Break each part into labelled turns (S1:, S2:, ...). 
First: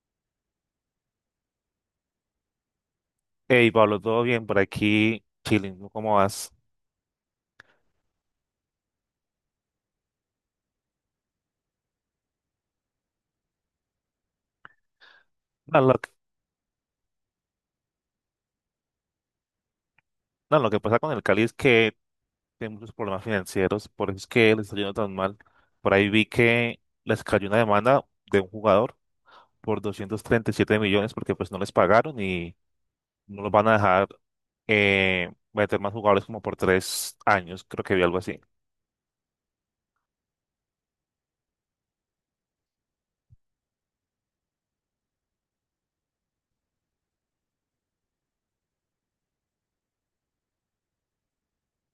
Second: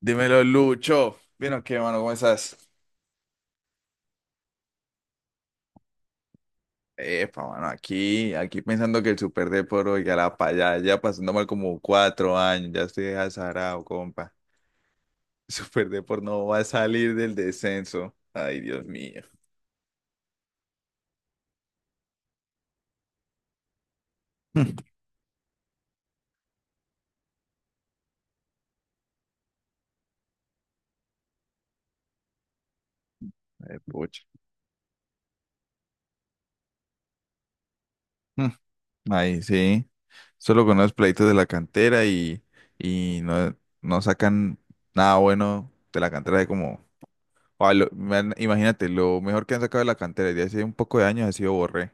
S1: Dímelo, Lucho. ¿Vieron qué, mano? ¿Cómo estás?
S2: Hey Pablo, ¿todo bien por aquí? Chilling, ¿no? ¿Cómo vas?
S1: Epa, mano, aquí pensando que el Super Depor, ya la pa' allá, ya pasando mal como 4 años, ya estoy azarado, compa. El
S2: No,
S1: Super
S2: lo, que
S1: Depor no va a salir del descenso. Ay, Dios mío.
S2: no, lo que pasa con el Cali es que tiene muchos problemas financieros, por eso es que les está
S1: Mm.
S2: yendo tan mal. Por ahí vi que les cayó una demanda de un jugador por 237 millones porque pues no les pagaron y no los van a
S1: Ay,
S2: dejar
S1: pucha.
S2: meter más jugadores como por tres años, creo que vi algo así.
S1: Mm. Ahí sí. Solo con los pleitos de la cantera y no sacan nada bueno de la cantera de como. Ah, man, imagínate, lo mejor que han sacado de la cantera desde hace un poco de años ha sido Borré.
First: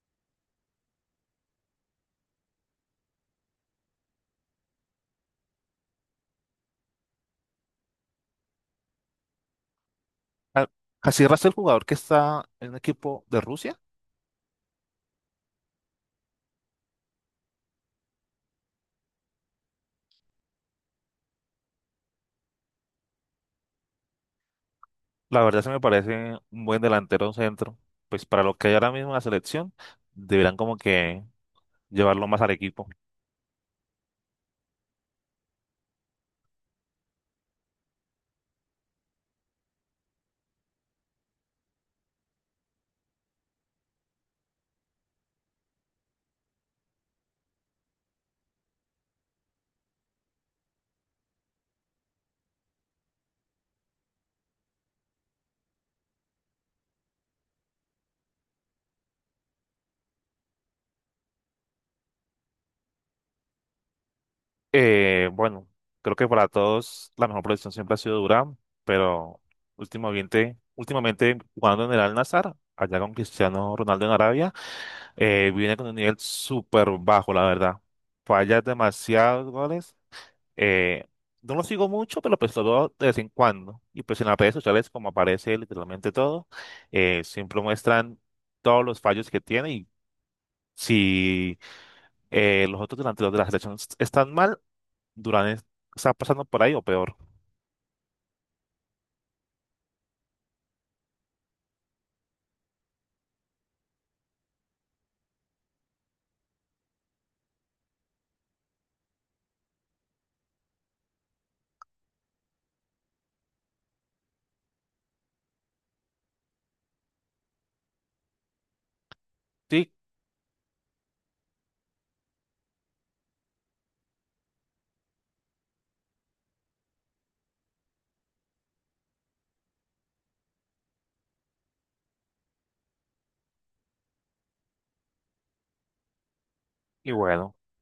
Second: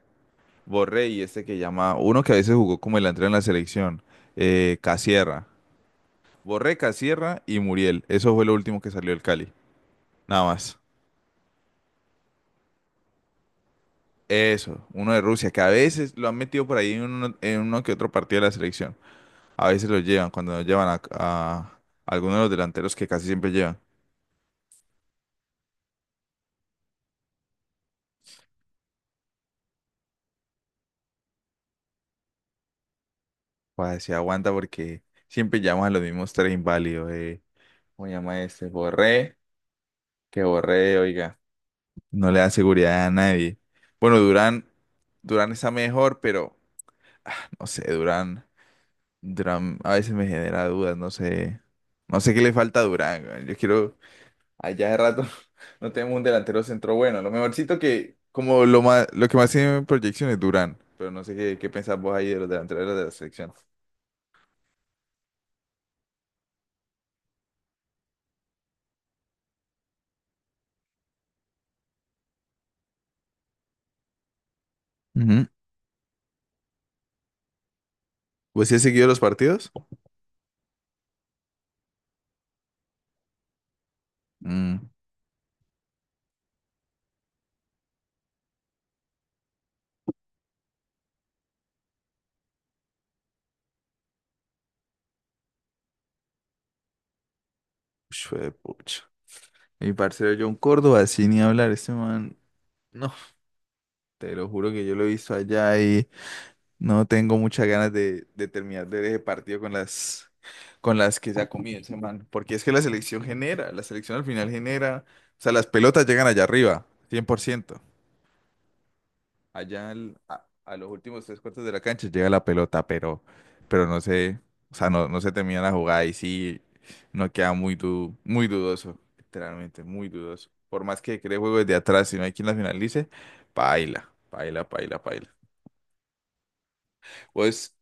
S1: Borré y este que llama, uno que a veces jugó como el delantero en la selección, Casierra. Borré, Casierra y Muriel. Eso fue lo último que salió del Cali. Nada
S2: Ah,
S1: más.
S2: así rasta el jugador que está en un equipo de Rusia.
S1: Eso, uno de Rusia, que a veces lo han metido por ahí en uno que otro partido de la selección. A veces lo llevan, cuando nos llevan a alguno de los delanteros que casi siempre llevan.
S2: La verdad se me parece un buen delantero centro. Pues para lo que hay ahora mismo en la selección, deberán como que llevarlo más al equipo.
S1: Pues se aguanta porque siempre llaman a los mismos tres inválidos. ¿Cómo llama este? Borré, que Borré, oiga. No le da seguridad a nadie. Bueno, Durán, Durán está mejor, pero no sé, Durán, Durán a veces me genera dudas, no sé, no sé qué le falta a Durán. Güey. Yo quiero, allá de rato no tenemos un delantero centro bueno. Lo mejorcito que, como lo más, lo que más tiene proyección es Durán, pero no sé qué, qué pensás vos ahí de los delanteros de la selección.
S2: Bueno, creo que para todos la mejor posición siempre ha sido Durán, pero últimamente jugando en el Al-Nassr, allá con Cristiano Ronaldo en Arabia,
S1: Ujú.
S2: viene con un nivel súper bajo, la verdad. Falla
S1: ¿Vos sí has seguido los
S2: demasiados
S1: partidos?
S2: goles. Eh, no lo sigo mucho, pero pues lo veo de vez en cuando. Y pues en las redes sociales,
S1: Mm,
S2: como aparece literalmente todo, siempre muestran todos los fallos que tiene. Y si los otros delanteros de la selección están mal, Durán es- está pasando por ahí o peor.
S1: pucha. Mi parcero John Córdoba, sin ni hablar, ese man, no, te lo juro que yo lo he visto allá y no tengo muchas ganas de terminar de ver ese partido con las que se ha comido ese man. Porque es que la selección genera, la selección al final genera. O sea, las pelotas llegan allá arriba, 100%. Allá
S2: Sí,
S1: a los últimos tres cuartos de la cancha llega la pelota, pero no sé, o sea, no, no se termina la jugada y sí, no queda muy, muy dudoso, literalmente, muy dudoso. Por más que cree juego desde atrás, si no hay quien la finalice, paila, paila, paila, paila.
S2: y bueno,
S1: Pues,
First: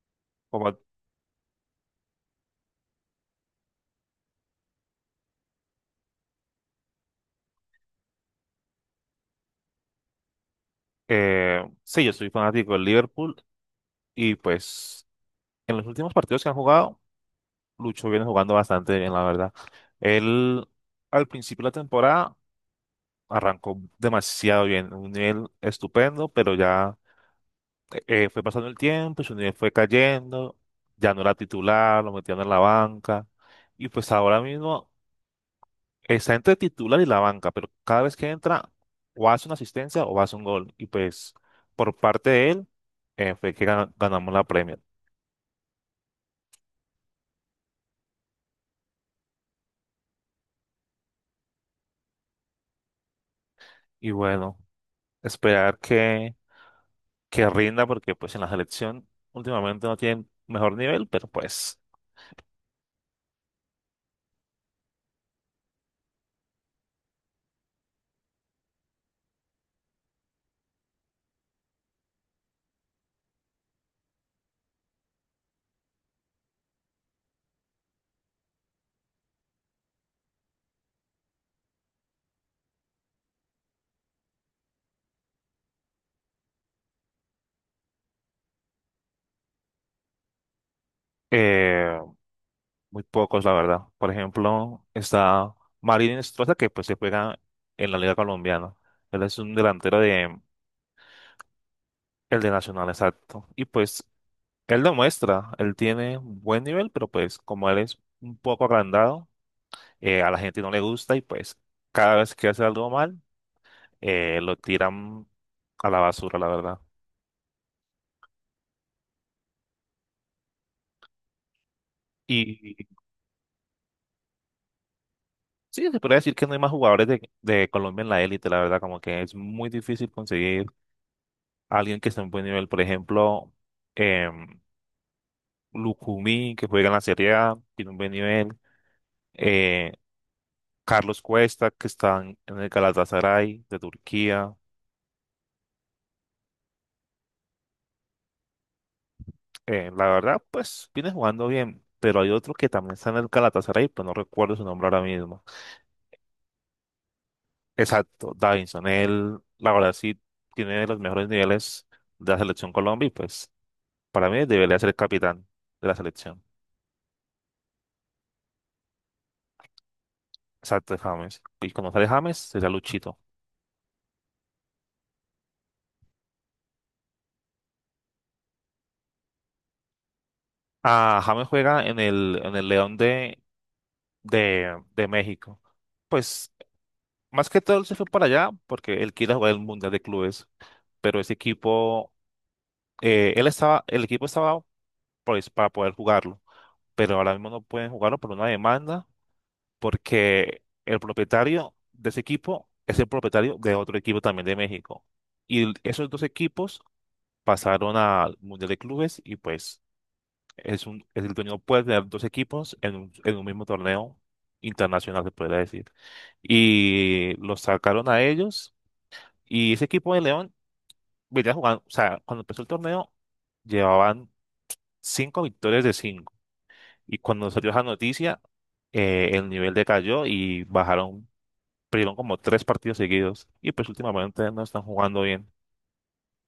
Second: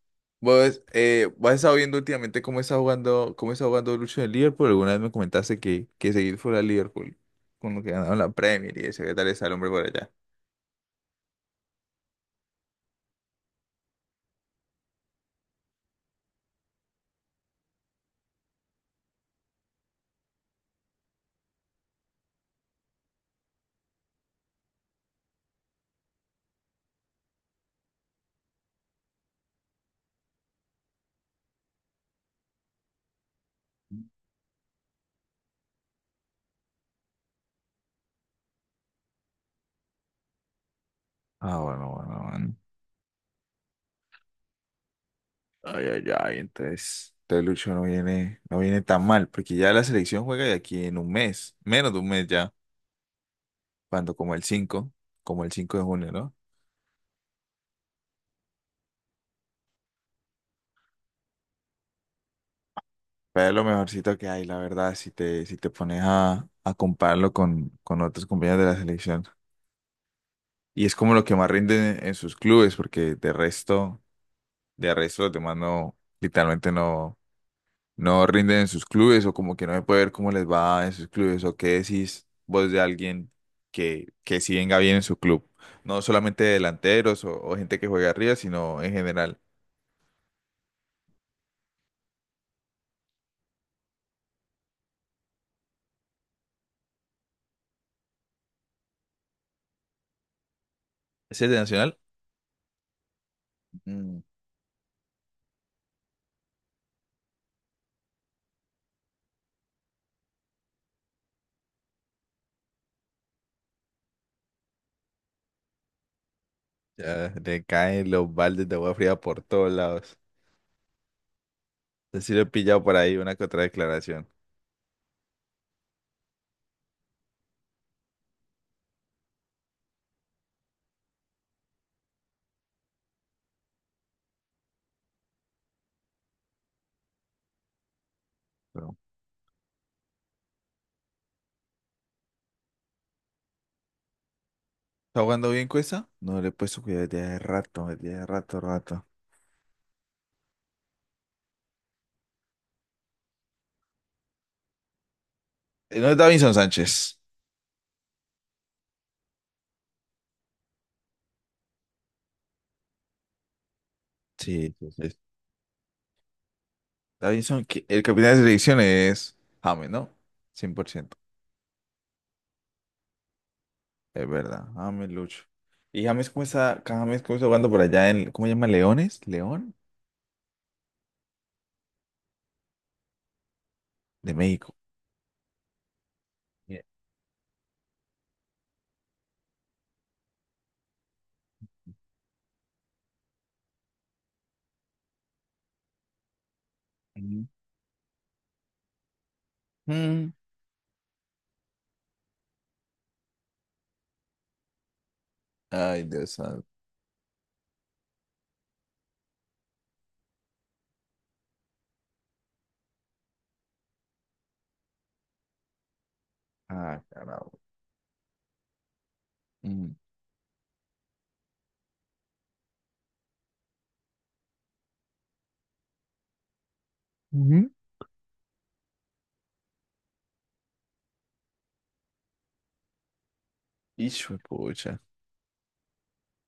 S2: como
S1: vos, vos has estado viendo últimamente cómo está jugando Lucho en el Liverpool. Alguna vez me comentaste que seguir fuera al Liverpool, con lo que ganaron la Premier y eso, ¿qué tal está el hombre por allá?
S2: sí, yo soy fanático del Liverpool y pues en los últimos partidos que han jugado, Lucho viene jugando bastante bien, la verdad. Él al principio de la temporada arrancó demasiado bien, un nivel estupendo, pero ya fue pasando el tiempo, y su nivel fue cayendo, ya no era titular, lo metían en la banca, y pues ahora mismo está entre titular y la banca, pero cada vez que entra, o hace una asistencia o hace un gol. Y pues
S1: Ah, bueno,
S2: por
S1: bueno,
S2: parte de
S1: bueno.
S2: él fue que ganamos la Premier.
S1: Ay, ay, ay, entonces, entonces Lucho no viene, no viene tan mal, porque ya la selección juega de aquí en un mes, menos de un mes ya,
S2: Y
S1: cuando como el
S2: bueno,
S1: 5, como el 5
S2: esperar
S1: de junio, ¿no?
S2: que rinda, porque pues en la selección últimamente no tiene mejor nivel, pero pues...
S1: Pero es lo mejorcito que hay, la verdad, si te, si te pones a compararlo con otros compañeros de la selección. Y es como lo que más rinde en sus clubes, porque de resto los demás no, literalmente no, no rinden en sus clubes, o como que no se puede ver cómo les va en sus clubes, o qué decís vos de alguien que sí venga bien en su club. No solamente delanteros o gente que juega arriba, sino en general.
S2: eh, muy pocos, la verdad. Por ejemplo, está Marín Estroza, que pues se juega en la Liga Colombiana. Él es un delantero de
S1: Ese es de Nacional,
S2: el de Nacional, exacto. Y pues
S1: mm,
S2: él demuestra, él tiene buen nivel, pero pues como él es un poco agrandado, a la gente no le gusta. Y pues cada vez que hace algo mal, lo tiran a la basura, la verdad.
S1: ya le caen los baldes de agua fría por todos lados. Así lo he
S2: Y
S1: pillado por ahí una que otra declaración.
S2: sí, se podría decir que no hay más jugadores de Colombia en la élite, la verdad, como que es muy difícil conseguir alguien que esté en buen nivel. Por ejemplo, em, Lucumí, que juega en la Serie A, tiene un buen nivel.
S1: Pero,
S2: eh, Carlos Cuesta, que está en el Galatasaray de Turquía.
S1: ¿está jugando bien Cuesta? No le he puesto cuidado desde hace rato, rato.
S2: La verdad, pues viene jugando bien, pero hay otro que también está en el Galatasaray, pero no recuerdo su nombre ahora mismo.
S1: No es Davinson Sánchez.
S2: Exacto, Davinson. Él, la verdad, sí tiene los mejores niveles de la selección Colombia y pues para mí
S1: Sí,
S2: debería ser
S1: sí,
S2: el
S1: sí.
S2: capitán de la selección.
S1: Davinson, que- el capitán de selección es James, ¿no? cien por
S2: Exacto,
S1: ciento
S2: James. Y cuando sale James, será Luchito.
S1: Es verdad, James Lucho. Y James, ¿cómo está? James, ¿cómo está jugando por allá en, ¿cómo se llama? ¿Leones? ¿León?
S2: Ah, James juega en el León
S1: De México.
S2: de México. Pues
S1: Bien.
S2: más que todo él se fue para allá porque él quiere jugar el Mundial de Clubes, pero ese equipo, el equipo estaba pues para poder jugarlo, pero ahora mismo no pueden jugarlo por una demanda
S1: Ujú.
S2: porque el propietario de ese equipo es el propietario de otro equipo también de México. Y
S1: Ay,
S2: esos dos
S1: Dios santo.
S2: equipos pasaron al Mundial de Clubes. Y pues es un, es el torneo puede tener dos equipos en un mismo torneo internacional, se podría decir.
S1: Ah,
S2: Y
S1: carajo.
S2: los sacaron a ellos. Y ese
S1: Mm.
S2: equipo de León venía jugando, o sea, cuando empezó el torneo, llevaban cinco victorias de cinco. Y cuando salió
S1: Ujú.
S2: esa noticia, el nivel decayó y bajaron, perdieron como tres partidos seguidos. Y pues
S1: Hijo de
S2: últimamente no están
S1: pucha.
S2: jugando bien.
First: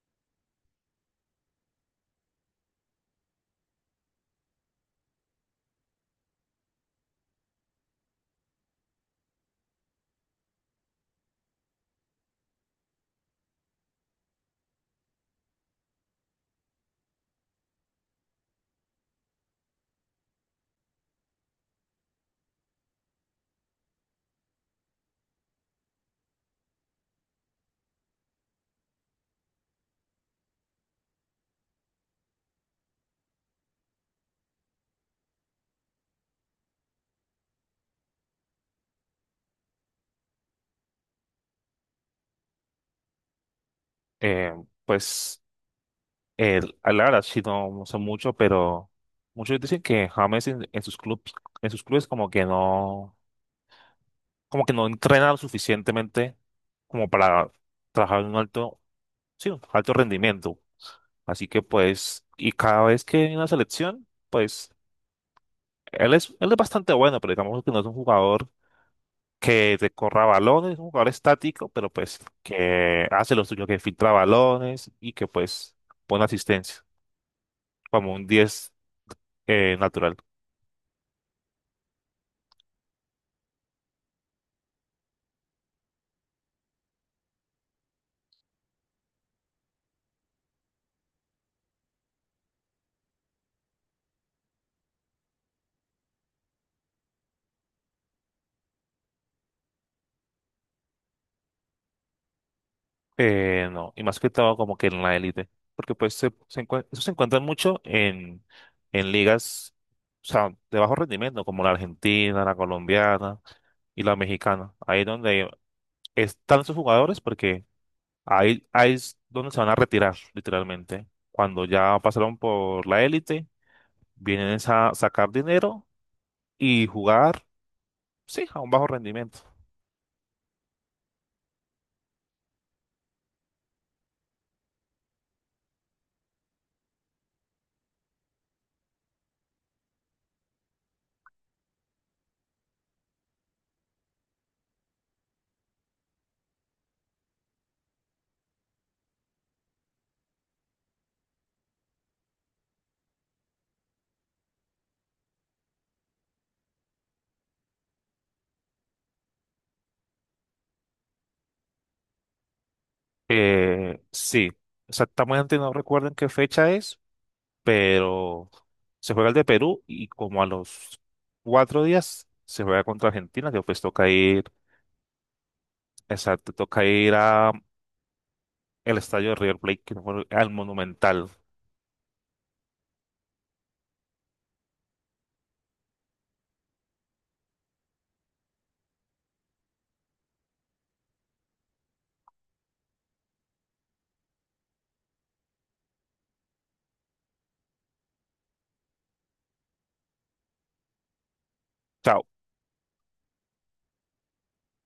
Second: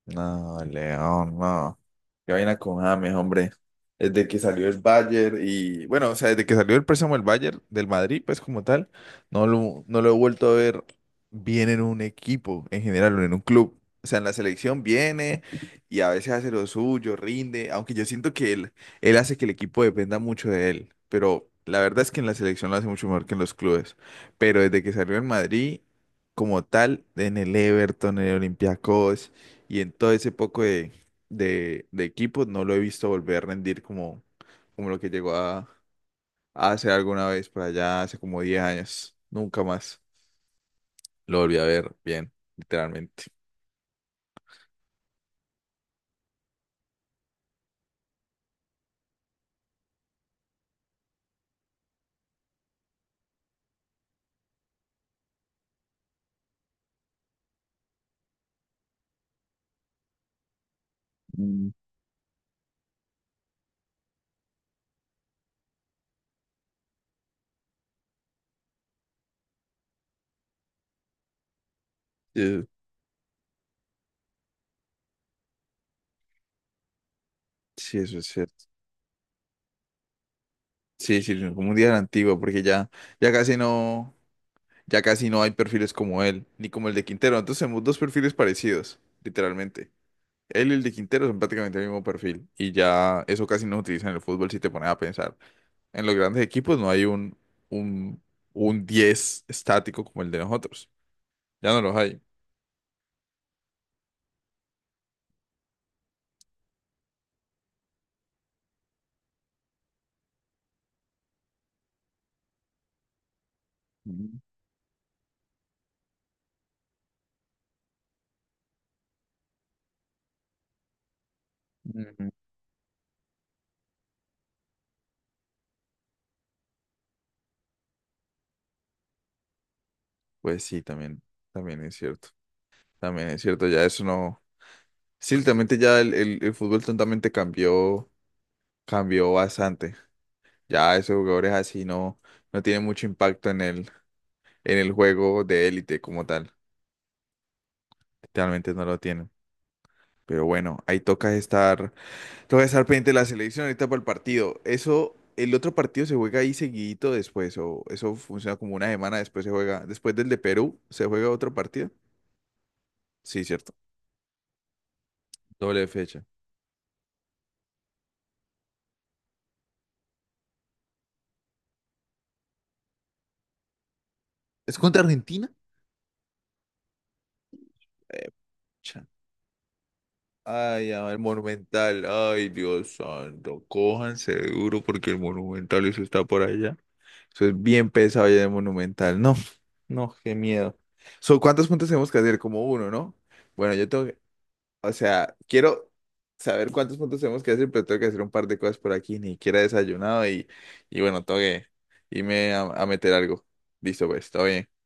S1: No, León, no. Qué vaina con James, hombre. Desde que salió el Bayern y, bueno, o sea, desde que salió el préstamo del Bayern, del Madrid, pues como tal, no lo, no lo he vuelto a ver bien en un equipo en general, o en un club. O sea, en la selección viene y a veces hace lo suyo, rinde, aunque yo siento que él hace que el equipo dependa mucho de él, pero la verdad es que en la selección lo hace mucho mejor que en los clubes. Pero desde que salió en Madrid, como tal, en el Everton, en el Olympiacos. Y en todo ese poco de equipos no lo he visto volver a rendir como, como lo que llegó a hacer alguna vez por allá hace como 10 años. Nunca más lo volví a ver bien, literalmente.
S2: Eh, pues. El, la verdad, sí, no sé mucho, pero muchos dicen que James en sus clubes como que no entrena lo suficientemente como para trabajar en un alto, sí, un alto rendimiento. Así que
S1: Mm.
S2: pues, y cada vez que viene a la selección, pues, él es bastante bueno, pero digamos que no es un jugador que te corra balones, es un jugador estático, pero pues
S1: Eh,
S2: que hace lo suyo, que filtra balones y que pues pone asistencia,
S1: sí,
S2: como
S1: eso
S2: un
S1: es cierto.
S2: 10 natural.
S1: Sí, sí, no, como un día era antiguo, porque ya, ya casi no, ya casi no hay perfiles como él, ni como el de Quintero. Entonces tenemos dos perfiles parecidos, literalmente. Él y el de Quintero son prácticamente el mismo perfil y ya eso casi no se utiliza en el fútbol si te pones a pensar. En los grandes equipos no hay un, un 10 estático como el de nosotros. Ya no los hay.
S2: No, y más que todo como que en la élite, porque pues eso se encuentran mucho en ligas, o sea, de bajo rendimiento, como la argentina, la colombiana y la
S1: Ujú.
S2: mexicana. Ahí donde están esos jugadores porque ahí es donde se van a retirar, literalmente. Cuando ya
S1: Ujú.
S2: pasaron por la élite, vienen es a sacar dinero y jugar, sí, a un bajo rendimiento.
S1: Pues sí, también, también es cierto. También es cierto, ya eso no. Sí, literalmente ya el fútbol tontamente cambió, cambió bastante. Ya esos jugadores así no, no tienen mucho impacto en el juego de élite como tal. Realmente no lo tienen. Pero bueno, ahí toca estar. Te voy a estar pendiente de la selección ahorita para el partido. Eso, el otro partido se juega ahí seguidito después, o eso funciona como una semana después se juega. Después del de Perú, ¿se juega otro partido? Sí, cierto.
S2: Sí, exactamente no
S1: Doble
S2: recuerdo en
S1: fecha.
S2: qué fecha es, pero se juega el de Perú y como a los cuatro días se juega contra Argentina, que pues toca ir,
S1: ¿Es contra Argentina?
S2: exacto, toca ir a
S1: Eh,
S2: el
S1: pucha.
S2: estadio de River Plate, que no me acuerdo, al
S1: Ay, a ver,
S2: Monumental.
S1: Monumental. Ay, Dios santo. Cójanse duro porque el Monumental eso está por allá. Eso es bien pesado ya de Monumental. No, no, qué miedo. So, ¿cuántos puntos tenemos que hacer? Como uno, ¿no? Bueno, yo tengo, o sea, quiero saber cuántos puntos tenemos que hacer, pero tengo que hacer un par de cosas por aquí. Ni siquiera he desayunado y bueno, tengo que
S2: Chao.
S1: irme a meter algo. Listo, pues, todo bien.